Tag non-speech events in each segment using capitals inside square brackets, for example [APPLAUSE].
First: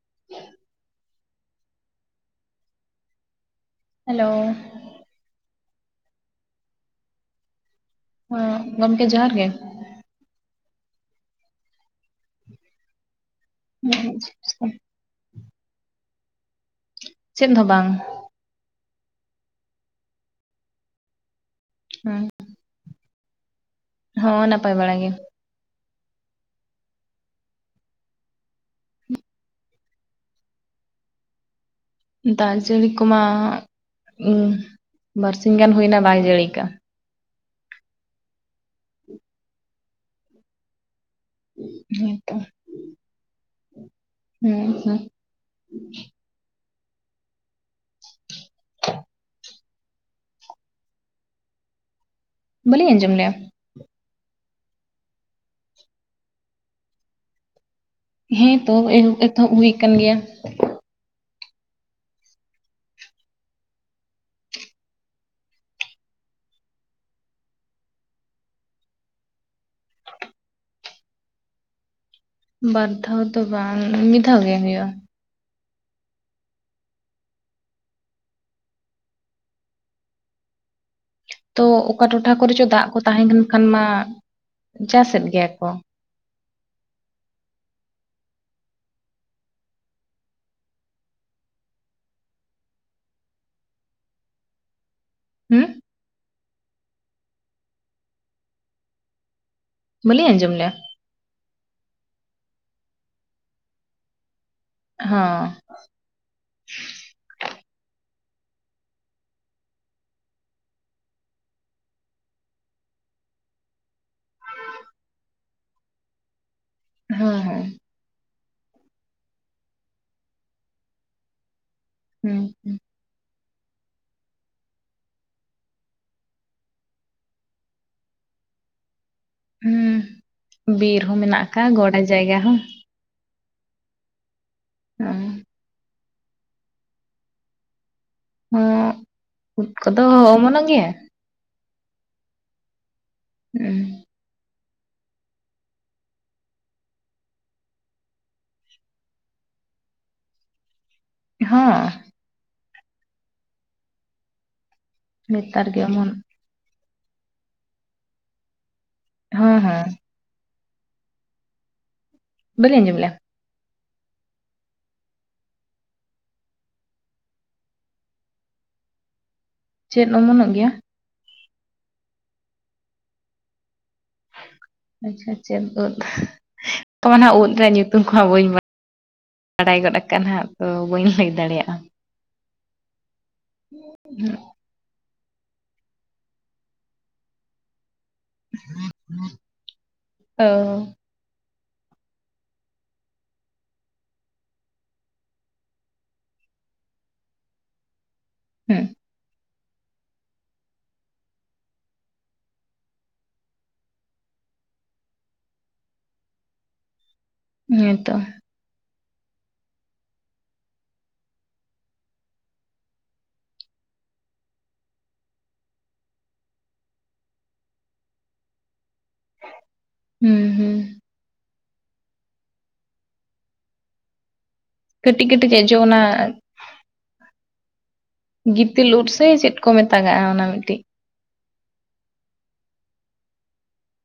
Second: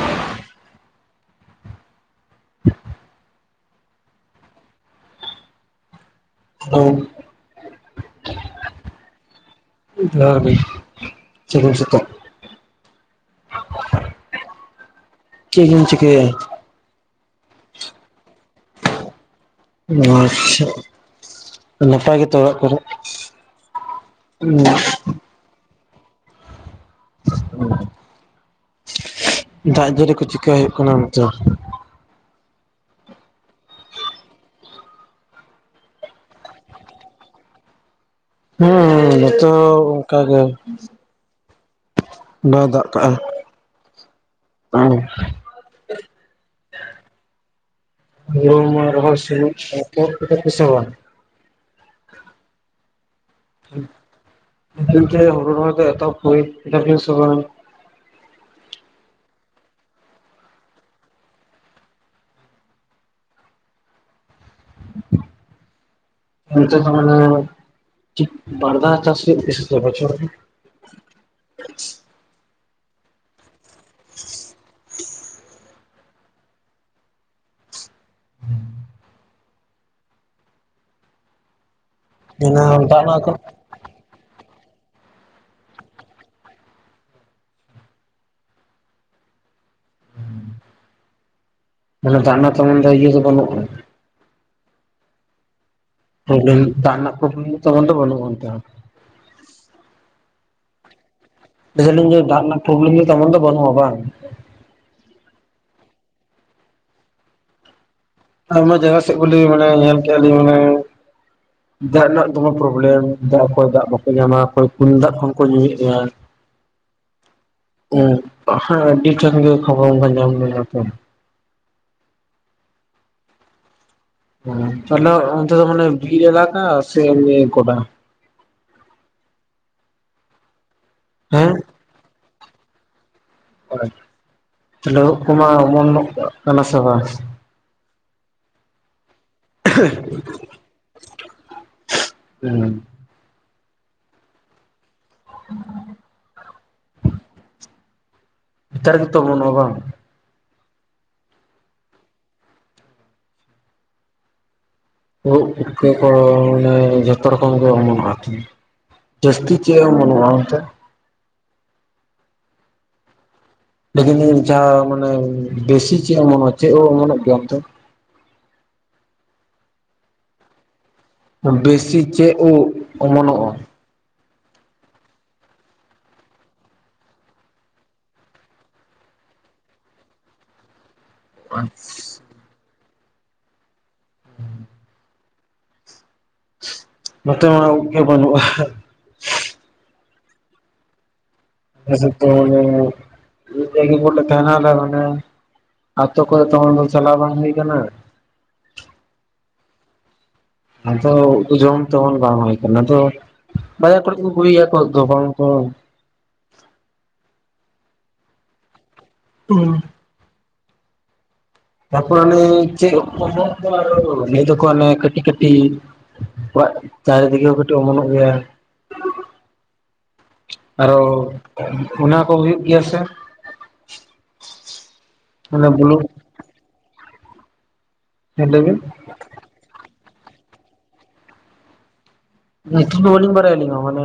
[INAUDIBLE] [INAUDIBLE] Hello. Hello. ᱦᱮᱸᱜ ᱜᱚᱢᱠᱮ ᱡᱚᱦᱟᱨ ᱜᱮ᱾ ᱡᱚᱦᱟᱨ ᱜᱮ ᱥᱟᱹᱜᱩᱱ ᱥᱮᱛᱟᱜ ᱾ ᱦᱮᱸ [INAUDIBLE] ᱪᱮᱜ ᱵᱤᱱ ᱪᱤᱠᱟᱹᱭᱟ? ᱪᱮᱫᱽ ᱦᱚᱸ ᱵᱟᱝ᱾ ᱦᱮᱸ ᱟᱪᱪᱷᱟ ᱱᱟᱯᱟᱭ ᱦᱮᱸ ᱜᱮᱛᱚ ᱚᱲᱟᱜ ᱠᱚᱨᱮ? ᱦᱚᱸ ᱱᱟᱯᱟᱭ ᱵᱟᱲᱟ ᱜᱮ᱾ ᱦᱚᱸ᱾ ᱫᱟᱜ ᱡᱟᱹᱨᱤ ᱠᱚ ᱪᱤᱠᱟ ᱦᱩᱭᱩᱜ ᱠᱟᱱᱟ ᱚᱱᱛᱮ? ᱫᱟᱜ ᱡᱟᱹᱲᱤ ᱠᱚᱢᱟ ᱩᱸ ᱵᱟᱨᱥᱤᱧ ᱜᱟᱱ ᱦᱩᱭᱱᱟ ᱵᱟᱭ ᱡᱟᱹᱲᱤᱭ ᱠᱟᱜ-ᱟ᱾ ᱦᱮᱸ ᱱᱚᱛᱮ ᱦᱚᱸ ᱚᱱᱠᱟ ᱜᱮ᱾ ᱦᱮᱸ ᱛᱚ᱾ ᱫᱟᱜ ᱠᱟᱜᱼᱟ᱾ ᱚ ᱦᱮᱸ [UNINTELLIGIBLE] ᱨᱚᱦᱚᱭ [UNINTELLIGIBLE] ᱮᱛᱚᱦᱚᱵ ᱠᱮᱫᱟᱯᱮᱥᱮ ᱵᱟᱝ? ᱵᱟᱹᱞᱤᱧ ᱟᱸᱡᱚᱢ ᱞᱮᱜᱼᱟ᱾ [UNINTELLIGIBLE] ᱦᱳᱲᱚ ᱨᱚᱦᱚᱭ ᱮᱛᱚᱦᱚᱵ ᱦᱳᱭ ᱠᱮᱫᱟᱵᱤᱱ ᱥᱮ ᱵᱟᱝ? ᱦᱮᱸ ᱮᱛᱚ ᱮᱛᱚᱦᱚᱵ ᱦᱩᱭ ᱠᱟᱱ ᱜᱮᱭᱟ᱾ [INAUDIBLE] ᱚᱱᱛᱮ ᱫᱚ ᱢᱟᱱᱮ ᱵᱟᱨ ᱫᱷᱟᱶ ᱪᱟᱥ ᱦᱳᱭᱳᱜ ᱜᱮᱭᱟ ᱥᱮ ᱪᱮᱫ ᱵᱚᱪᱷᱚᱨ ᱨᱮ? ᱵᱟᱨ ᱫᱷᱟᱣ ᱫᱚ ᱵᱟᱝ ᱢᱤᱫ ᱫᱷᱟᱣ ᱜᱮ ᱦᱩᱭᱩᱜᱼᱟ᱾ ᱦᱩᱸ ᱛᱚ ᱚᱠᱟ ᱴᱚᱴᱷᱟ ᱠᱚᱨᱮ ᱪᱚ ᱫᱟᱜ ᱢᱟᱱᱮ ᱠᱚ ᱨᱮᱱᱟᱜ ᱛᱟᱦᱮᱸ ᱞᱮᱱᱠᱷᱟᱱ ᱢᱟ, ᱪᱟᱥᱮᱫ ᱜᱮᱭᱟ ᱠᱚ᱾ ᱢᱟᱱᱮ ᱫᱟᱜ ᱨᱮᱱᱟᱜ ᱮᱛᱚᱱ ᱫᱚ ᱤᱭᱟᱹ ᱫᱚ ᱵᱟᱹᱱᱩᱜᱼᱟ? ᱦᱩᱸ? [UNINTELLIGIBLE] ᱫᱟᱜ ᱨᱮᱱᱟᱜ ᱯᱨᱚᱵᱞᱮᱢ ᱫᱚ ᱛᱮᱢᱚᱱ ᱫᱚ ᱵᱟᱹᱱᱩᱜ ᱚᱱᱛᱮ ᱵᱟᱹᱞᱤᱧ ᱟᱡᱚᱢᱞᱮᱜᱼᱟ ᱞᱟᱹᱭ ᱮᱫᱟ ᱞᱤᱧ ᱡᱮ ᱫᱟᱜ ᱨᱮᱱᱟᱜ ᱯᱨᱚᱵᱞᱮᱢ ᱫᱚ ᱛᱮᱢᱚᱱ ᱫᱚ ᱵᱟᱱᱩᱜ ᱼᱟ ᱵᱟᱝ ᱦᱚᱸ ᱟᱭᱢᱟ ᱡᱟᱭᱜᱟ ᱥᱮᱫ ᱵᱚᱞᱮ ᱢᱟᱱᱮ ᱧᱮᱞ ᱠᱮᱜᱟᱞᱤᱧ ᱢᱟᱱᱮ ᱫᱟᱜ ᱨᱮᱱᱟᱜ ᱫᱚᱢᱮ ᱯᱨᱚᱵᱽᱞᱮᱢ ᱫᱟᱜ ᱠᱚᱭ ᱫᱟᱜ ᱧᱟᱢᱟ ᱚᱠᱚᱭ ᱠᱩᱸᱧ ᱫᱟᱜ ᱠᱷᱚᱱ ᱠᱚ ᱧᱩᱭᱮᱜᱼᱟ ᱦᱮᱸ ᱦᱮᱸ ᱦᱮᱸ ᱟᱹᱰᱤ ᱴᱷᱮᱱ ᱜᱮ ᱠᱷᱚᱵᱚᱨ ᱚᱱᱠᱟ ᱧᱟᱢ ᱞᱮᱱᱟ ᱛᱚ ᱦᱩᱸ ᱦᱩᱸ ᱛᱟᱦᱞᱮ ᱚᱱᱛᱮ ᱫᱚ ᱢᱟᱱᱮ ᱵᱤᱨ ᱮᱞᱟᱠᱟ ᱥᱮ ᱜᱚᱰᱟ ᱦᱩᱸ ᱵᱤᱨ ᱦᱚᱸ ᱢᱮᱱᱟᱜ ᱦᱮᱸ ᱠᱟᱜᱼᱟ ᱜᱚᱰᱟ ᱡᱟᱭᱜᱟ ᱦᱚᱸ ᱛᱟᱦᱞᱮ ᱳᱫ ᱦᱚᱸ ᱠᱚᱢᱟ ᱚᱢᱚᱱᱚᱜ ᱠᱟᱱᱟ ᱥᱮ ᱵᱟᱝ ᱩᱫ ᱠᱚᱫᱚ ᱚᱢᱚᱱᱚᱜ ᱜᱮᱭᱟ ᱦᱩᱸ ᱦᱩᱸ [UNINTELLIGIBLE] ᱱᱮᱛᱟᱨ ᱜᱮᱛᱚ ᱚᱢᱚᱱᱚᱜᱼᱟ ᱵᱟᱝ ᱦᱚᱸ ᱳᱫ ᱱᱮᱛᱟᱨ ᱜᱮ ᱯᱩᱴᱠᱟᱹ ᱠᱚ ᱚᱢᱚᱱ ᱡᱚᱛᱚ ᱨᱚᱠᱚᱢ ᱜᱮ ᱚᱢᱚᱱᱚᱜᱼᱟ ᱡᱟᱹᱥᱛᱤ ᱦᱚᱸ ᱪᱮᱫ ᱦᱚᱸ ᱚᱢᱚᱱᱚᱜᱼᱟ ᱚᱱᱛᱮ ᱵᱟᱹᱞᱤᱧ ᱟᱸᱡᱚᱢ ᱞᱮᱜᱼᱟ ᱞᱟᱹᱭ ᱮᱫᱟᱞᱤᱧ ᱡᱟᱦᱟᱸ ᱢᱟᱱᱮ ᱵᱮᱥᱤ ᱪᱮᱫ ᱚᱢᱚᱱᱚᱜᱼᱟ ᱪᱮᱫ ᱳᱫ ᱚᱢᱚᱱᱚᱜ ᱜᱮᱭᱟ ᱚᱱᱛᱮ ᱪᱮᱫ ᱚᱢᱚᱱᱚᱜ ᱜᱮᱭᱟ ᱵᱮᱥᱤ ᱪᱮᱫ ᱳᱫ ᱚᱢᱚᱱᱚᱜᱼᱟ ᱟᱪᱪᱷᱟ ᱪᱮᱫ ᱳᱫ ᱛᱚᱵᱮ ᱦᱟᱸᱜ ᱳᱫ ᱨᱮᱭᱟᱜ ᱧᱩᱛᱩᱢ ᱠᱚᱦᱚᱸ ᱵᱟᱹᱧ ᱵᱟᱲᱟᱭ ᱵᱟᱲᱟᱭ ᱜᱚᱫ ᱟᱠᱟᱜᱼᱟ ᱱᱟᱸᱜ ᱛᱚ ᱵᱟᱹᱧ ᱞᱟᱹᱭ ᱫᱟᱲᱮᱭᱟᱜᱼᱟ [UNINTELLIGIBLE] ᱱᱚᱛᱮ ᱢᱟ ᱳᱫ ᱜᱮ ᱵᱟᱹᱱᱩᱜᱼᱟ ᱚ ᱟᱞᱮ ᱥᱮᱫ ᱫᱚ ᱢᱟᱱᱮ [UNINTELLIGIBLE] ᱟᱛᱳ ᱠᱚᱨᱮ ᱛᱚ ᱪᱟᱞᱟᱣ ᱵᱟᱝ ᱦᱩᱭ ᱟᱠᱟᱱᱟ ᱦᱩᱸ ᱟᱫᱚ ᱩᱱ ᱠᱚ ᱡᱚᱢ ᱛᱮᱢᱚᱱ ᱵᱟᱝ ᱦᱳᱭ ᱟᱠᱟᱱᱟ ᱵᱟᱡᱟᱨ ᱠᱚᱨᱮ ᱠᱚ ᱠᱩᱞᱤᱭᱟ ᱫᱚᱠᱟᱱ ᱠᱚ ᱦᱮᱸ ᱛᱚ [UNINTELLIGIBLE] ᱛᱟᱯᱚᱨ ᱚᱱᱮ ᱪᱮᱫ ᱩᱫ ᱠᱚ ᱚᱢᱚᱱᱚᱜ ᱫᱚ ᱞᱟᱹᱭ ᱫᱚᱠᱚ ᱦᱟᱱᱮ ᱠᱟᱴᱤᱡ ᱠᱟᱴᱤᱡ ᱚᱲᱟᱜ ᱰᱟᱨᱮ ᱫᱤᱜᱮ ᱦᱚᱸ ᱠᱟᱹᱴᱤᱡ ᱚᱢᱚ ᱱᱚᱜ ᱜᱮᱭᱟ ᱦᱩᱸ ᱦᱩᱸ ᱟᱨᱚ ᱚᱱᱟ ᱠᱚ ᱦᱩᱭᱩᱜ ᱜᱮᱭᱟ ᱥᱮ ᱠᱟᱹᱴᱤᱡ ᱠᱟᱹᱴᱤᱡ ᱚᱱᱮ ᱡᱚ ᱚᱱᱟ ᱵᱩᱞᱩᱝ ᱦᱮᱸ ᱞᱟᱹᱭ ᱵᱤᱱ ᱜᱤᱛᱤᱞ ᱩᱫ ᱥᱮ ᱪᱮᱫ ᱠᱚ ᱢᱮᱛᱟᱜ ᱟᱜᱼᱟ ᱚᱱᱟ ᱢᱤᱫ ᱴᱤᱡ ᱧᱩᱛᱩᱢ ᱫᱚ ᱵᱟᱞᱤᱧ ᱵᱟᱲᱟᱭᱟ ᱟᱞᱤᱧ ᱦᱚᱸ ᱢᱟᱱᱮ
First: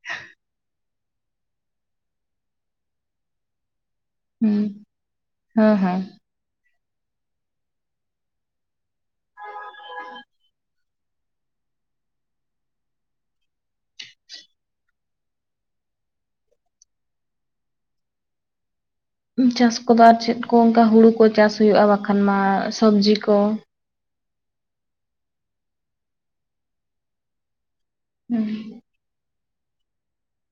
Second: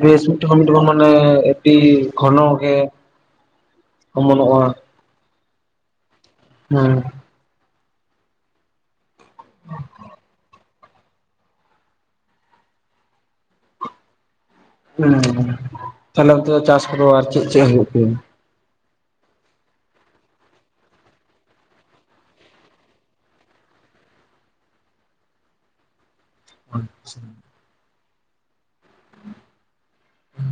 ᱵᱮᱥᱴ [UNINTELLIGIBLE] [UNINTELLIGIBLE] ᱟᱹᱰᱤ ᱜᱦᱚᱱᱚ ᱜᱮ ᱚᱢᱚᱱᱚᱜᱼᱟ ᱦᱩᱸ ᱦᱮᱸ ᱦᱮᱸ ᱦᱮᱸ ᱦᱮᱸ ᱛᱟᱦᱞᱮ ᱚᱱᱛᱮ ᱫᱚ ᱪᱟᱥ ᱠᱚ ᱫᱚ ᱟᱨ ᱪᱮᱫ ᱪᱮᱫ ᱦᱩᱭᱩᱜ ᱜᱮᱭᱟ ᱪᱟᱥ ᱠᱚᱫᱚ ᱟᱨ ᱪᱮᱫ ᱠᱚ ᱚᱱᱠᱟ ᱦᱩᱲᱩ ᱠᱚ ᱪᱟᱥ ᱦᱩᱭᱩᱜᱼᱟ ᱵᱟᱠᱷᱟᱱ ᱢᱟ ᱥᱚᱵᱡᱤ ᱠᱚ ᱟᱪᱪᱷᱟ ᱦᱩᱸ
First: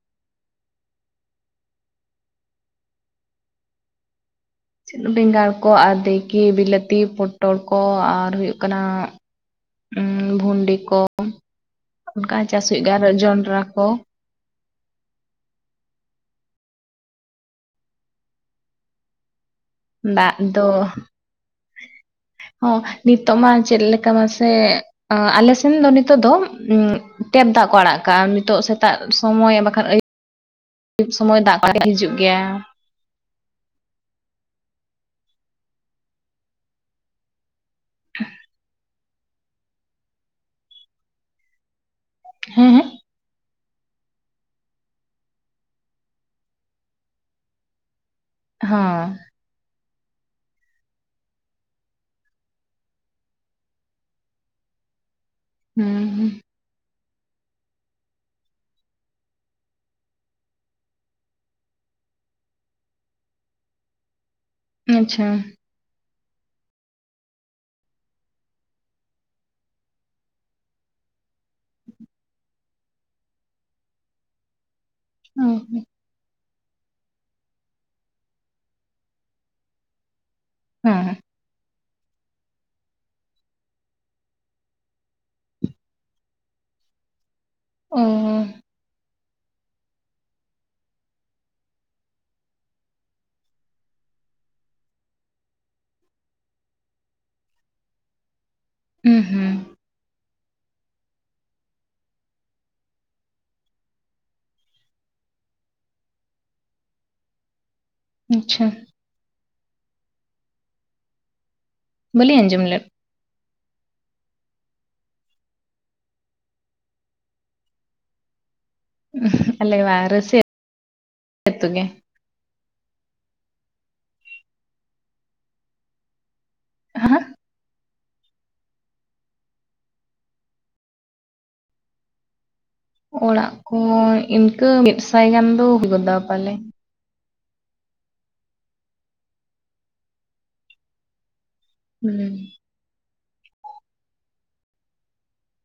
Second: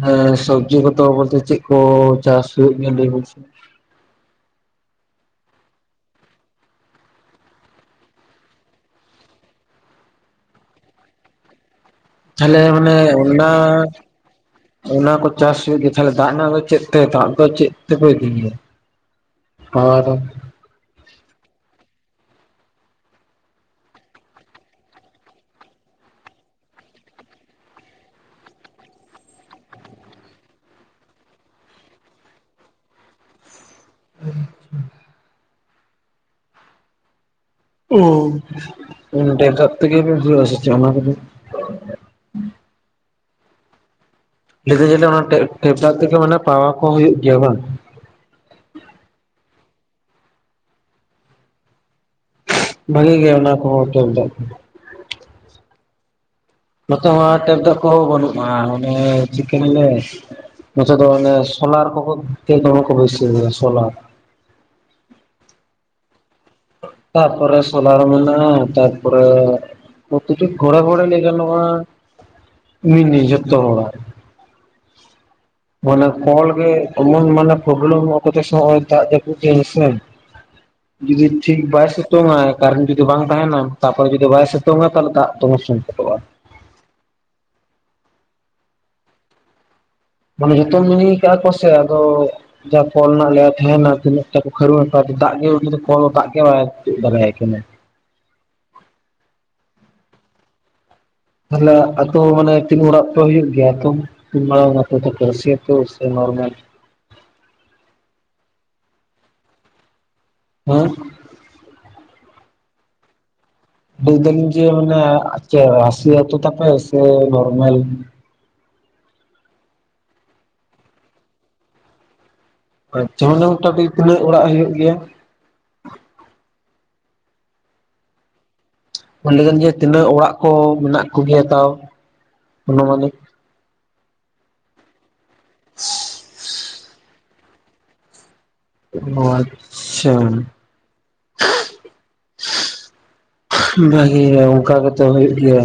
ᱦᱮᱸ ᱥᱚᱵᱽᱡᱤ ᱠᱚ ᱫᱚ ᱵᱚᱞᱛᱮ ᱪᱮᱫ ᱠᱚ ᱪᱟᱥ ᱦᱩᱭᱩᱜ ᱜᱮᱭᱟ ᱞᱟᱹᱭ ᱵᱤᱱ ᱵᱮᱸᱜᱟᱲ ᱠᱚ ᱟᱨ ᱫᱮ ᱠᱤ ᱵᱤᱞᱟᱹᱛᱤ ᱯᱚᱴᱚᱞ ᱠᱚ ᱟᱨ ᱦᱩᱭᱩᱜ ᱠᱟᱱᱟ ᱵᱷᱩᱸᱰᱤ ᱠᱚ ᱚᱱ ᱠᱟ ᱛᱟᱦᱞᱮ ᱪᱟᱥ ᱦᱩᱭᱩᱜ ᱜᱮᱭᱟ ᱢᱟᱱᱮ ᱟᱨ ᱡᱚᱱ ᱚᱱᱟ ᱡᱚᱱᱰᱨᱟ ᱠᱚ ᱚᱱᱟ ᱠᱚ ᱪᱟᱥ ᱦᱩᱭᱩᱜ ᱜᱮᱭᱟ ᱛᱟᱦᱞᱮ ᱫᱟᱜ ᱨᱮᱱᱟᱜ ᱫᱚ ᱪᱮᱫ ᱛᱮ ᱫᱟᱜ ᱫᱚ ᱪᱮᱫ ᱛᱮ ᱠᱚ ᱤᱫᱤ ᱜᱮ ᱭᱟ ᱫᱟᱜ ᱫᱚ ᱦᱚᱸ ᱱᱤᱛᱚᱜ ᱢᱟ ᱪᱮᱫ ᱞᱮᱠᱟ ᱢᱟᱥᱮ ᱟᱞᱮ ᱥᱮᱱ ᱫᱚ ᱱᱤᱛᱚᱜ ᱫᱚ ᱴᱮᱯ ᱫᱟᱜ ᱠᱚ ᱟᱲᱟᱜ ᱠᱟᱜᱼᱟ ᱱᱤᱛᱚᱜ ᱥᱮᱛᱟᱜ ᱥᱚᱢᱚᱭ ᱵᱟᱠᱷᱟᱱ ᱟᱹᱭᱩᱵ ᱴᱤᱠ ᱥᱚᱢᱚᱭ ᱫᱟᱜ ᱠᱚ‌ ᱦᱤᱡᱩᱜ ᱜᱮᱭᱟ ᱟᱪᱪᱷᱟ ᱳ ᱚᱰᱮ ᱫᱟᱜ ᱛᱮᱜᱮ ᱦᱩᱭᱩᱜᱼᱟ ᱥᱮᱪᱮᱫ ᱚᱱᱟ ᱠᱚ ᱫᱚ ᱦᱮᱸ ᱦᱮᱸ ᱞᱤᱫᱤᱧ ᱡᱮ ᱚᱱᱟ ᱴᱮᱯ ᱫᱟᱜ ᱛᱮ ᱜᱮ ᱢᱟᱱᱮ ᱯᱟᱣᱟ ᱠᱚ ᱦᱩᱭᱩᱜ ᱜᱮᱭᱟ ᱵᱟᱝ ᱦᱚᱸ ᱵᱷᱟᱹᱜᱤ ᱜᱮᱭᱟ ᱚᱱᱟ ᱠᱚ ᱦᱚᱸ ᱴᱮᱯ ᱫᱟᱜ ᱠᱷᱚᱱ ᱦᱩᱸ ᱦᱩᱸ ᱱᱚ ᱛᱮ ᱦᱚᱸ ᱴᱮᱯ ᱫᱟᱜ ᱠᱚ ᱦᱚᱸ ᱵᱟᱹᱱᱩᱜᱼᱟ ᱚᱱᱮ ᱪᱤᱠᱟᱧ ᱞᱟᱹᱭ ᱟ ᱱᱚ ᱛᱮ ᱫᱚ ᱢᱟᱱᱮ ᱥᱳᱞᱟᱨ ᱠᱚ ᱠᱚ ᱵᱟᱹᱭ ᱥᱟᱹᱣ ᱜᱮᱭᱟ ᱥᱳᱞᱟᱨ ᱟᱪᱪᱷᱟ ᱛᱟ ᱯᱚ‌ᱨᱮ ᱥᱳᱞᱟᱨ ᱢᱮᱱᱟᱜᱼᱟ ᱛᱟᱨ ᱨᱮ ᱯᱨᱚᱛᱤᱴᱤ ᱜᱷᱚᱨᱮ ᱜᱷᱚᱨᱮ ᱞᱟᱹᱭ ᱜᱟᱱᱚᱜᱼᱟ ᱢᱤᱱᱤ ᱡᱚᱛᱚ ᱦᱚᱲᱟᱜᱼᱟ [UNINTELLIGIBLE] ᱢᱟᱱᱮ ᱠᱚᱞ ᱜᱮ ᱮᱢᱚᱱ ᱢᱟᱱᱮ ᱯᱨᱚᱵᱮᱞᱮᱢ ᱠᱚ ᱫᱟᱜ ᱡᱟᱯᱩᱫ ᱦᱮᱸᱥᱮ ᱡᱩᱫᱤ ᱴᱷᱤᱠ ᱵᱟᱭ ᱥᱤᱛᱩᱝᱟ ᱠᱟᱨᱮᱱ ᱡᱩᱫᱤ ᱵᱟᱝ ᱛᱟᱦᱮ ᱱᱟ ᱛᱟᱯᱚ ᱨᱮ ᱡᱩᱫᱤ ᱵᱟᱭ ᱥᱤᱛᱩᱝᱟ ᱛᱟᱦᱚᱞᱮ ᱫᱟᱜ ᱫᱚᱢᱮ ᱥᱚᱝ ᱠᱚᱴᱚᱜᱼᱟ [UNINTELLIGIBLE] ᱢᱟᱱᱮ ᱡᱚᱛᱚ ᱢᱤᱱᱤ ᱠᱟᱜ ᱟᱠᱚ ᱥᱮ ᱟᱫᱚ ᱠᱚᱞ ᱨᱮᱱᱟᱜ ᱞᱮᱭᱟᱨ ᱛᱟᱦᱮ ᱱᱟ ᱛᱤᱱᱟᱹᱜ ᱴᱟ ᱠᱚ ᱠᱷᱟᱹᱨᱩ ᱠᱚ ᱫᱟᱜ ᱜᱮ ᱡᱤᱫᱤ ᱠᱷᱚᱞ ᱫᱟᱜ ᱜᱮ ᱵᱟᱭ ᱛᱤᱭᱟᱹᱜ ᱫᱟᱲᱮᱭᱟᱜ ᱠᱟᱱᱟ ᱩᱸ ᱦᱩᱸ ᱛᱟᱦᱞᱮ ᱟᱹᱛᱩ ᱢᱟᱱᱮ ᱛᱤᱱᱟᱹᱜ ᱚᱲᱟᱜ ᱯᱮ ᱦᱩᱭᱩᱜ ᱜᱮᱭᱟ ᱟᱹᱛᱩ ᱛᱤᱱ ᱢᱟᱨᱟᱝ ᱟᱹᱛᱩ ᱛᱟᱯᱮ ᱨᱟᱥᱤ ᱟᱹᱛᱩ ᱥᱮ ᱱᱚᱨᱢᱟᱞ ᱟᱪᱪᱷᱟ ᱦᱮᱸ ᱵᱟᱞᱤᱧ ᱟᱡᱚᱢ ᱞᱮᱫ ᱞᱟᱹᱭ ᱫᱟᱞᱤᱧ ᱡᱮ ᱨᱟᱥᱤ ᱟᱹᱛᱩ ᱛᱟᱯᱮ ᱥᱮ ᱱᱚᱨᱢᱟᱞ ᱟᱞᱮᱭᱟᱜ ᱨᱟᱥᱤ ᱟᱹᱛᱩ ᱜᱮ ᱟᱪᱪᱷᱟ ᱚᱸᱰᱮ ᱢᱚᱴ ᱛᱤᱱᱟᱹᱜ ᱚᱲᱟᱜ ᱦᱩᱭᱩᱜ ᱜᱮᱭᱟ ᱦᱟᱸ ᱚᱰᱮ ᱜᱮ ᱛᱤᱱᱟᱹᱜ ᱚᱲᱟᱜ ᱠᱚ ᱢᱮᱱᱟᱜ ᱠᱚᱜᱮᱭᱟ ᱛᱟᱣ [INAUDIBLE] ᱚᱲᱟᱜ ᱠᱚ ᱤᱱᱠᱟᱹ ᱢᱤᱫ ᱥᱟᱭ ᱜᱟᱱ ᱫᱚ ᱦᱩᱭ ᱜᱚᱫᱚ ᱯᱟᱞᱮ ᱟᱪᱪᱷᱟ ᱦᱩᱸ ᱵᱷᱟᱹᱜᱮ ᱚᱱᱠᱟ ᱠᱟᱛᱮ ᱦᱩᱭᱩᱜ ᱜᱮᱭᱟ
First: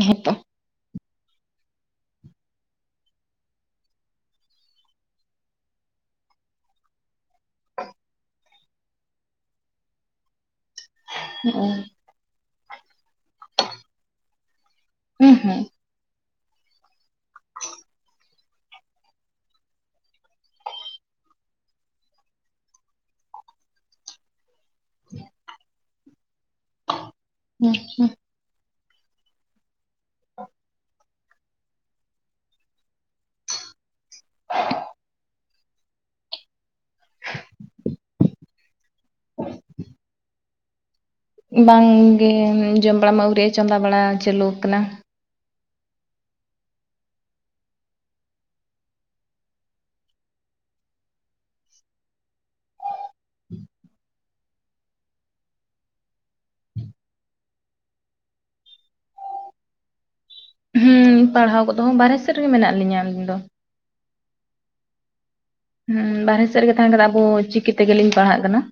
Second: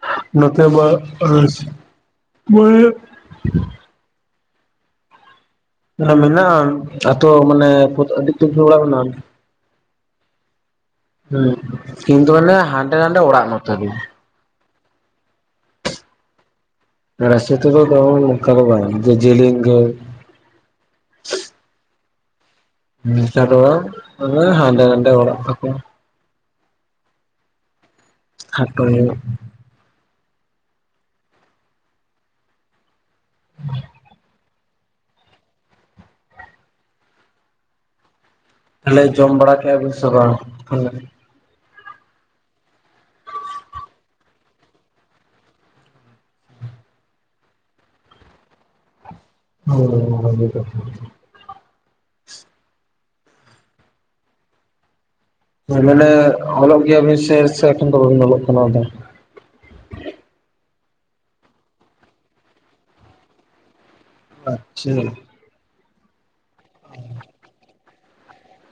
ᱦᱮᱸ ᱛᱚ ᱱᱚᱛᱮ ᱢᱟ [INAUDIBLE] ᱦᱮ ᱢᱮᱱᱟᱜᱼᱟ ᱟᱛᱳ ᱢᱟᱱᱮ ᱟᱹᱰᱤ ᱩᱛᱟᱹᱨ ᱜᱮ ᱚᱲᱟᱜ ᱢᱮᱱᱟᱜᱼᱟ ᱦᱩᱸ ᱠᱤᱱᱛᱩ ᱢᱟᱱᱮ ᱦᱟᱸᱰᱮ ᱱᱚᱰᱮ ᱚᱲᱟᱜ ᱱᱚᱛᱮ ᱫᱚ ᱩᱸ ᱦᱩᱸ ᱨᱟᱥᱤ ᱟᱹᱛᱩ ᱫᱚ ᱱᱚᱝᱠᱟᱱ ᱫᱚ ᱵᱟᱝ ᱡᱤᱞᱤᱝ ᱜᱮ ᱱᱮᱛᱟᱨ ᱫᱚ ᱵᱟᱝ ᱢᱟᱱᱮ ᱦᱟᱰᱮ ᱱᱟᱥᱮ ᱚᱲᱟᱜ ᱛᱟᱠᱚ [UNINTELLIGIBLE] ᱠᱷᱟᱴ ᱮ [UNINTELLIGIBLE] ᱛᱟᱞᱦᱮ ᱡᱚᱢ ᱵᱟᱲᱟ ᱠᱮᱜ-ᱟ ᱵᱤᱱ ᱥᱮ ᱵᱟᱝ? ᱵᱟᱝᱜᱮ ᱡᱚᱢ ᱵᱟᱲᱟ ᱢᱟ ᱟᱹᱣᱨᱤᱜ-ᱟ ᱪᱚᱸᱫᱟ ᱵᱟᱲᱟ ᱪᱟᱹᱞᱩ ᱠᱟᱱᱟ ᱦᱳᱭ ᱵᱷᱟᱹᱜᱮ ᱜᱮ ᱢᱟᱱᱮ ᱚᱞᱚᱜ ᱜᱮᱭᱟᱵᱤᱱ ᱥᱮ ᱥᱮ ᱮᱠᱷᱚᱱ ᱫᱚ ᱵᱟᱵᱤᱱ ᱚᱞᱚᱜ ᱠᱟᱱᱟ ᱟᱫᱚ? ᱦᱩᱸ ᱯᱟᱲᱦᱟᱣ ᱠᱚᱫᱚ ᱵᱟᱨᱦᱮ ᱥᱮᱫ ᱨᱮᱜᱮ ᱢᱮᱱᱟᱜ ᱞᱤᱧᱟ ᱟᱹᱞᱤᱧ ᱫᱚ ᱟᱪᱪᱷᱟ ᱦᱩᱸ ᱵᱟᱨᱦᱮ ᱥᱮᱫ ᱨᱮᱜᱮ ᱛᱟᱦᱮᱸᱱ ᱠᱟᱛᱮ ᱟᱵᱚ ᱪᱤᱠᱤ ᱛᱮᱜᱮᱞᱤᱧ ᱯᱟᱲᱦᱟᱜ ᱠᱟᱱᱟ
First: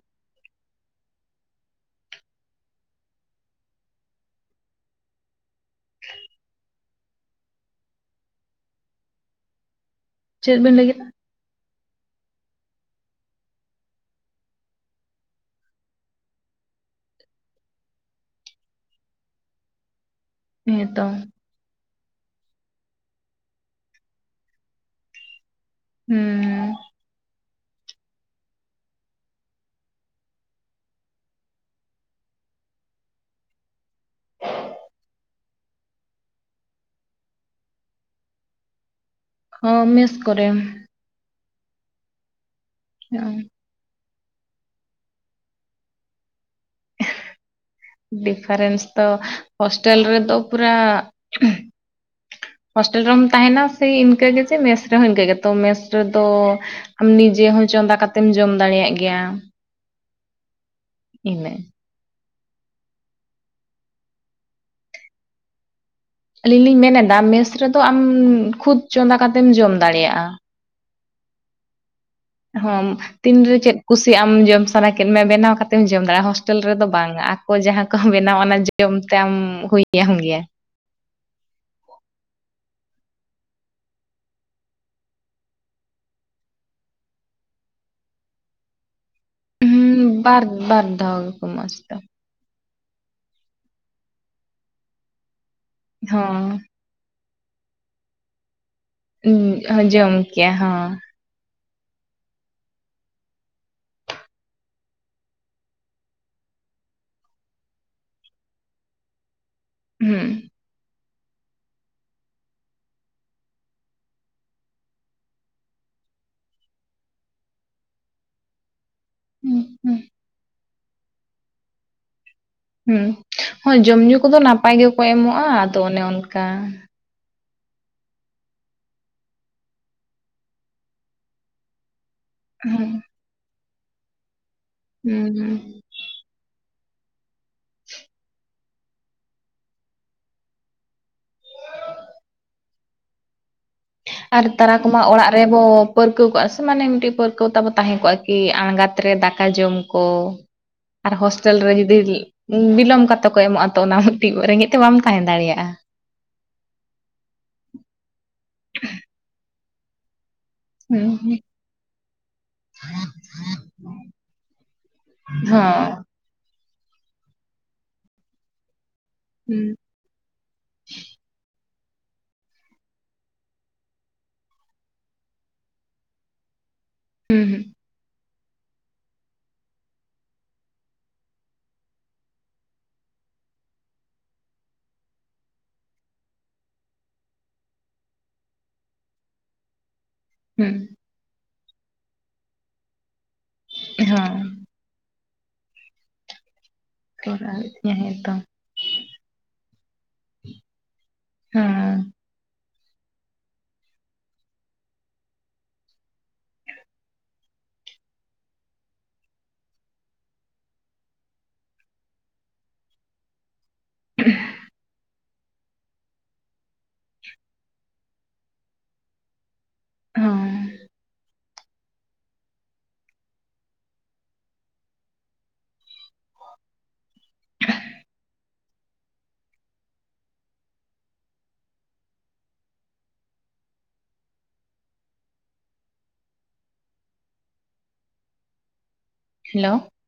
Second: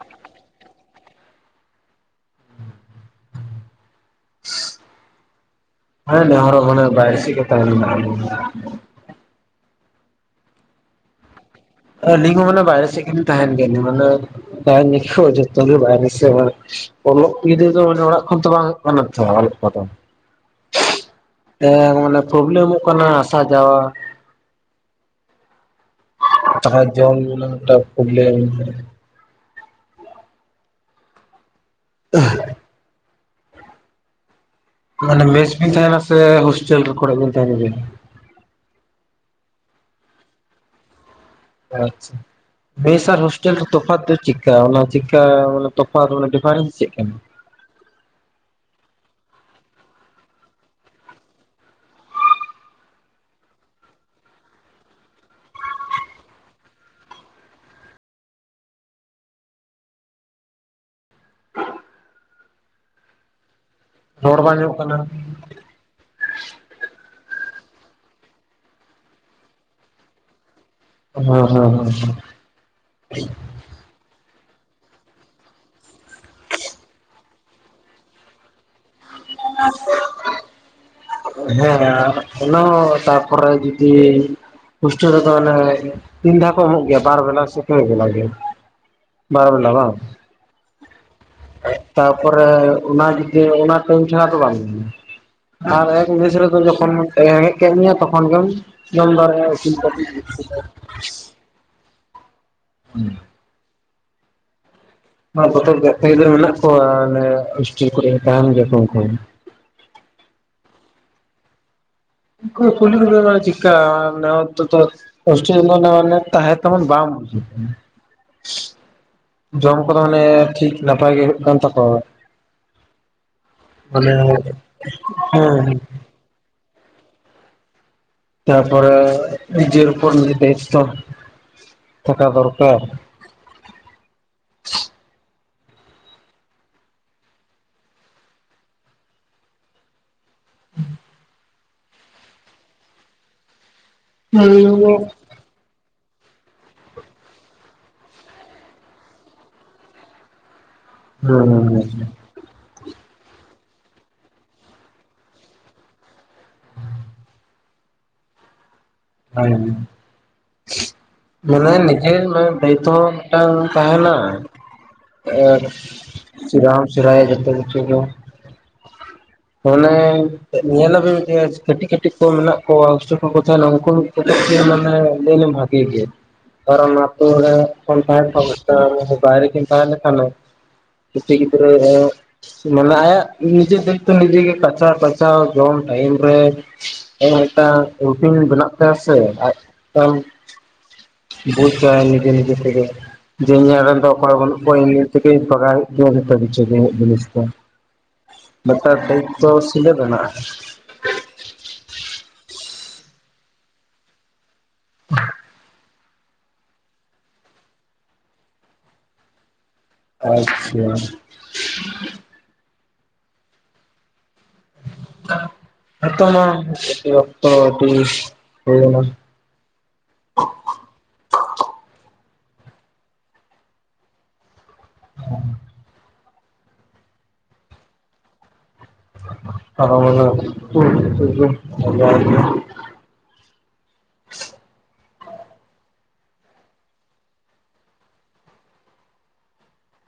ᱦᱳᱭ ᱱᱮᱦᱚᱨᱚ ᱢᱟᱱᱮ ᱵᱟᱭᱨᱮ ᱥᱤᱜ ᱜᱮᱢ ᱛᱟᱸᱦᱮᱱ ᱠᱟᱱᱟ ᱵᱩ ᱪᱮᱫ ᱵᱤᱱ ᱞᱟᱹᱭ ᱠᱮᱫᱟ? ᱟᱹᱞᱤᱧ ᱦᱚᱸ ᱢᱟᱱᱮ ᱵᱟᱭᱨᱮ ᱥᱮᱜ ᱜᱮᱞᱤᱧ ᱛᱟᱦᱮᱱ ᱜᱮᱭᱟᱞᱤᱧ ᱢᱟᱱᱮ ᱛᱟᱦᱮᱱ ᱜᱮᱠᱚ ᱡᱚᱛᱚ ᱜᱮ ᱵᱟᱭᱨᱮ ᱥᱮᱫ ᱚᱞᱚᱜ ᱠᱤᱨᱟᱹ ᱫᱚ ᱚᱱᱮ ᱚᱲᱟᱜ ᱠᱷᱚᱱ ᱛᱚ ᱵᱟᱝ ᱦᱳᱭᱳᱜ ᱠᱟᱱᱟ ᱛᱚ ᱚᱞᱚᱜ ᱠᱚᱫᱚ ᱦᱮᱸ ᱛᱚ ᱦᱮᱸ ᱢᱟᱱᱮ ᱯᱨᱚᱵᱞᱮᱢ-ᱚᱜ ᱠᱟᱱᱟ ᱟᱥᱟ ᱡᱟᱣᱟ ᱦᱩᱸ ᱛᱟᱦᱟ ᱡᱚᱢᱧᱩ ᱮᱱᱟᱜ ᱢᱤᱫᱴᱟᱝ ᱯᱚᱵᱞᱮᱢ [UNINTELLIGIBLE] ᱢᱟᱱᱮ ᱢᱮᱥ ᱵᱤᱱ ᱛᱟᱦᱮᱱᱟ ᱥᱮ ᱦᱳᱥᱴᱮᱞ ᱠᱚᱲᱮ ᱵᱤᱱ ᱛᱟᱦᱮᱱᱟ ᱟᱵᱤᱱ? ᱚ ᱢᱮᱥ ᱠᱚᱨᱮ ᱟᱪᱪᱷᱟ ᱢᱮᱥᱟ ᱟᱨ ᱦᱳᱥᱴᱮᱞ ᱛᱚᱯᱷᱟᱛ ᱫᱚ ᱪᱤᱠᱟ ᱚᱱᱟ ᱪᱤᱠᱟ ᱢᱟᱱᱮ ᱛᱚᱯᱷᱟᱛ ᱢᱟᱱᱮ ᱰᱤᱯᱷᱟᱨᱮᱱᱥ ᱪᱮᱜ ᱠᱟᱱᱟ? ᱰᱤᱯᱷᱟᱨᱮᱱᱥ ᱛᱚ ᱦᱳᱥᱴᱮᱞ ᱨᱮᱫᱚ ᱯᱩᱨᱟ ᱦᱳᱥᱴᱮᱞ ᱨᱮᱦᱚᱸᱚᱢ ᱛᱟᱦᱮᱱᱟ ᱥᱮ ᱤᱱᱠᱟᱹᱜᱮ ᱡᱮ ᱢᱮᱥ ᱨᱮᱦᱚᱸ ᱤᱱᱠᱟᱹᱜᱮᱛᱚ ᱢᱮᱥ ᱨᱮᱫᱚ ᱟᱢ ᱱᱤᱡᱮ ᱦᱚᱸ ᱪᱚᱸᱫᱟ ᱠᱟᱛᱮᱢ ᱡᱚᱢ ᱫᱟᱲᱮᱭᱟᱜ ᱜᱮᱭᱟ ᱤᱱᱟᱹ ᱨᱚᱲ ᱵᱟᱝ ᱟᱸᱡᱚᱢᱚᱜ ᱠᱟᱱᱟ ᱟᱹᱞᱤᱧ ᱞᱤᱧ ᱢᱮᱱᱮᱫᱟ ᱢᱮᱥ ᱨᱮᱫᱚ ᱟᱢ ᱠᱷᱩᱫ ᱪᱚᱸᱫᱟ ᱠᱟᱛᱮᱢ ᱡᱚᱢ ᱫᱟᱲᱮᱭᱟᱜᱼᱟ ᱦᱳᱭ ᱦᱳᱭ ᱦᱳᱭ ᱦᱟᱢ ᱛᱤᱱᱨᱮ ᱪᱮᱫ ᱠᱩᱥᱤᱭᱜᱟᱢ ᱡᱚᱢ ᱥᱟᱱᱟ ᱠᱮᱫ ᱢᱮ ᱵᱮᱱᱟᱣ ᱠᱟᱛᱮᱢ ᱡᱚᱢ ᱫᱟᱲᱮᱭᱟᱜᱼᱟ, ᱦᱳᱥᱴᱮᱞ ᱨᱮᱫᱚ ᱵᱟᱝ-ᱟ, ᱟᱠᱚ ᱡᱟᱦᱟᱸ ᱠᱚ ᱵᱮᱱᱟᱣᱟ ᱚᱱᱟ ᱡᱚ ᱡᱚᱢ ᱛᱮ ᱟᱢ ᱦᱩᱭᱟᱢ ᱜᱮᱭᱟ ᱦᱮᱸ ᱦᱮᱸᱟᱨ ᱚᱱᱟ ᱦᱚᱸ ᱛᱟᱯᱚᱨᱮ ᱡᱩᱫᱤ ᱦᱳᱥᱴᱮᱞ ᱨᱮᱫᱚ ᱚᱱᱮ ᱛᱤᱱ ᱫᱷᱟᱣ ᱠᱚ ᱮᱢᱚᱜ ᱜᱮᱭᱟ? ᱵᱟᱨ ᱵᱮᱞᱟ ᱥᱮ ᱯᱮ ᱵᱮᱞᱟ ᱜᱮ ᱵᱟᱨ ᱦᱩᱸ ᱵᱮᱞᱟ ᱵᱟᱝ ᱵᱟᱨ ᱵᱟᱨ ᱫᱷᱟᱣ ᱜᱮ ᱠᱚ ᱢᱚᱜᱟ ᱥᱮ ᱛᱟ ᱛᱟᱯᱚᱨᱮ ᱚᱱᱟ ᱡᱩᱫᱤ ᱚᱱᱟ ᱴᱟᱭᱤᱢ ᱪᱷᱟᱲᱟ ᱫᱚ ᱵᱟᱢ ᱧᱟᱢ-ᱟ ᱟᱨ ᱮᱠ ᱢᱤᱥ ᱨᱮᱫᱚ ᱡᱚᱠᱷᱚᱱ ᱨᱮᱸᱜᱮᱡ ᱠᱮᱫ ᱢᱮᱭᱟ ᱛᱚᱠᱷᱚᱱ ᱜᱮᱢ ᱡᱚᱢ ᱫᱟᱲᱮᱜ-ᱟ ᱤᱥᱤᱱ ᱦᱚᱸ ᱠᱟᱛᱮ [INAUDIBLE] ᱡᱚᱢ ᱠᱮᱭᱟ ᱦᱚᱸ ᱟᱨ [INAUDIBLE] ᱵᱚᱛᱚᱨ [INAUDIBLE] ᱜᱤᱫᱽᱨᱟᱹ ᱢᱮᱱᱟᱜ ᱠᱚᱣᱟ ᱚᱱᱮ ᱦᱳᱥᱴᱮᱞ ᱠᱚᱨᱮ ᱛᱟᱦᱮᱱ ᱜᱮᱭᱟ ᱠᱚ ᱩᱱᱠᱩ ᱦᱩᱸ ᱦᱳᱭ ᱯᱩᱭᱞᱩ ᱨᱮ ᱫᱚ ᱟᱫᱚ ᱪᱤᱜᱠᱟ [UNINTELLIGIBLE] ᱚᱥᱴᱮᱞ ᱨᱮ ᱫᱚ [UNINTELLIGIBLE] ᱛᱟᱦᱮᱸᱱ ᱛᱮᱵᱚᱱ ᱵᱟᱝ ᱵᱩᱪᱚᱜ ᱠᱟᱱᱟ ᱦᱩᱸ ᱡᱚᱢ ᱦᱩᱸ ᱠᱚᱫᱚ ᱚᱱᱮ ᱴᱷᱤᱠ ᱱᱟᱯᱟᱭ ᱜᱮ ᱦᱩᱭᱩᱜ ᱠᱟᱱ ᱛᱟᱠᱚᱣᱟ? ᱦᱩᱸ ᱦᱚᱭᱸ ᱡᱚᱢ ᱢᱟᱱᱮ ᱧᱩ ᱠᱚᱫᱚ ᱱᱟᱯᱟᱭ ᱜᱮᱠᱚ ᱮᱢᱚᱜᱼᱟ ᱦᱮᱸ ᱟᱫᱚ ᱦᱮᱸ ᱚᱱᱮ ᱚᱱᱠᱟ ᱛᱟᱨᱯᱚᱨ ᱱᱤᱡᱮᱨᱯᱚᱨ ᱱᱤᱡ ᱫᱟᱭᱤᱛᱚ ᱛᱷᱟᱠᱟ ᱫᱚᱨᱠᱟᱨ ᱦᱩᱸ ᱦᱩᱸ ᱦᱩᱸ ᱦᱮᱸ ᱟᱨ ᱦᱮᱸ ᱛᱟᱨᱟ ᱠᱚᱢᱟ ᱚᱲᱟᱜ ᱨᱮᱵᱚ ᱯᱟᱹᱨᱠᱟᱹᱣ ᱠᱚᱜᱼᱟ ᱥᱮ ᱢᱟᱱᱮ ᱢᱤᱫᱴᱤᱡ ᱯᱟᱹᱨᱠᱟᱹᱣ ᱛᱟᱵᱚ ᱛᱟᱦᱮᱸ ᱠᱚᱜᱼᱟ ᱠᱤ ᱟᱬᱜᱟᱛ ᱨᱮ ᱫᱟᱠᱟ ᱡᱚᱢ ᱠᱚ ᱟᱨ ᱦᱳᱥᱴᱮᱞ ᱨᱮ ᱡᱩᱫᱤ ᱵᱤᱞᱚᱢ ᱠᱟᱛᱮ ᱠᱚ ᱮᱢᱚᱜᱼᱟ ᱛᱚ ᱚᱱᱟᱜ ᱨᱮᱸᱜᱮᱡ ᱛᱮ ᱵᱟᱢ ᱛᱟᱦᱮᱸ ᱫᱟᱲᱮᱭᱟᱜᱼᱟ ᱾ ᱦᱮᱸ ᱦ ᱢᱟᱱᱮ ᱱᱤᱡᱮᱨ ᱫᱟᱹᱭᱛᱚ ᱢᱤᱫᱴᱟᱝ ᱛᱟᱦᱮᱱᱟ ᱦᱮ ᱥᱤᱨᱟ ᱦᱚᱢ ᱥᱮᱲᱟᱭᱟ ᱡᱚᱛᱚ ᱠᱤᱪᱷᱩ ᱜᱮ ᱦᱩᱸ ᱢᱚᱱᱮ ᱧᱮᱞᱞᱟᱵᱤᱱ ᱡᱮ ᱠᱟᱹᱴᱤᱡ ᱠᱟᱹᱴᱤᱡ ᱠᱚ ᱢᱮᱱᱟᱜ ᱠᱚᱣᱟ ᱚᱥᱴᱮᱞ ᱠᱚ ᱛᱟᱦᱮᱱᱟ ᱩᱱᱠᱩ ᱠᱷ ᱢᱟᱱᱮ ᱞᱟᱹᱭᱞᱤ ᱵᱷᱟᱜᱤ ᱜᱮ ᱠᱟᱨᱚᱱ ᱟᱛᱳ ᱨᱮ ᱦᱩᱸ ᱫᱷ ᱵᱟᱟᱭᱨᱮ ᱪᱤᱱᱛᱟ ᱦᱮ ᱠᱷᱟᱱᱛᱮ ᱠᱤ ᱫᱷᱮ ᱢᱟᱱᱮ ᱟᱭᱟᱜ ᱱᱤᱡᱮ ᱫᱚ ᱱᱤᱡᱮᱜ ᱜᱮ ᱠᱟᱪᱷᱟ ᱠᱟᱪᱟᱣ ᱡᱚᱢ ᱴᱟᱭᱤᱢ ᱨᱮ ᱢᱤᱫᱴᱟᱝ ᱨᱩᱴᱤᱱ ᱵᱮᱱᱟᱜ ᱛᱟᱭᱟ ᱥᱮ ᱦᱮᱸ ᱵᱩᱡᱽ ᱪᱟᱭ ᱱᱤᱡᱮ ᱱᱤᱡᱮ ᱛᱮᱜᱮ ᱡᱮᱧᱮᱞ ᱨᱮᱱ ᱫᱚ ᱚᱠᱚᱭ ᱦᱚᱸ ᱵᱟᱹᱱᱩᱜᱼᱟ ᱤᱧ ᱱᱤᱡᱮᱛᱮ ᱜᱮ ᱵᱟᱜᱟᱣ ᱦᱳᱭᱳᱜ ᱛᱤᱧᱟ ᱡᱚᱛᱚ ᱠᱤᱪᱷᱩ ᱡᱤᱱᱤᱥ ᱫᱚ ᱠᱚᱨᱟᱣ ᱦᱩᱭᱩᱜ ᱛᱤᱧᱟᱹ ᱦᱮᱸᱛᱚ ᱱᱮᱛᱟᱨ ᱴᱟᱭᱤᱯ ᱫᱚ ᱥᱤᱞᱟᱹ ᱦ ᱢᱮᱱᱟᱜᱼᱟ ᱦᱮᱸ ᱟᱪᱪᱷᱟ ᱮ ᱛᱚ ᱢᱟ ᱚᱠᱛᱚ ᱦᱩᱭᱮᱱᱟ ᱚ ᱦᱮᱸ ᱟᱨ ᱦᱮᱞᱳ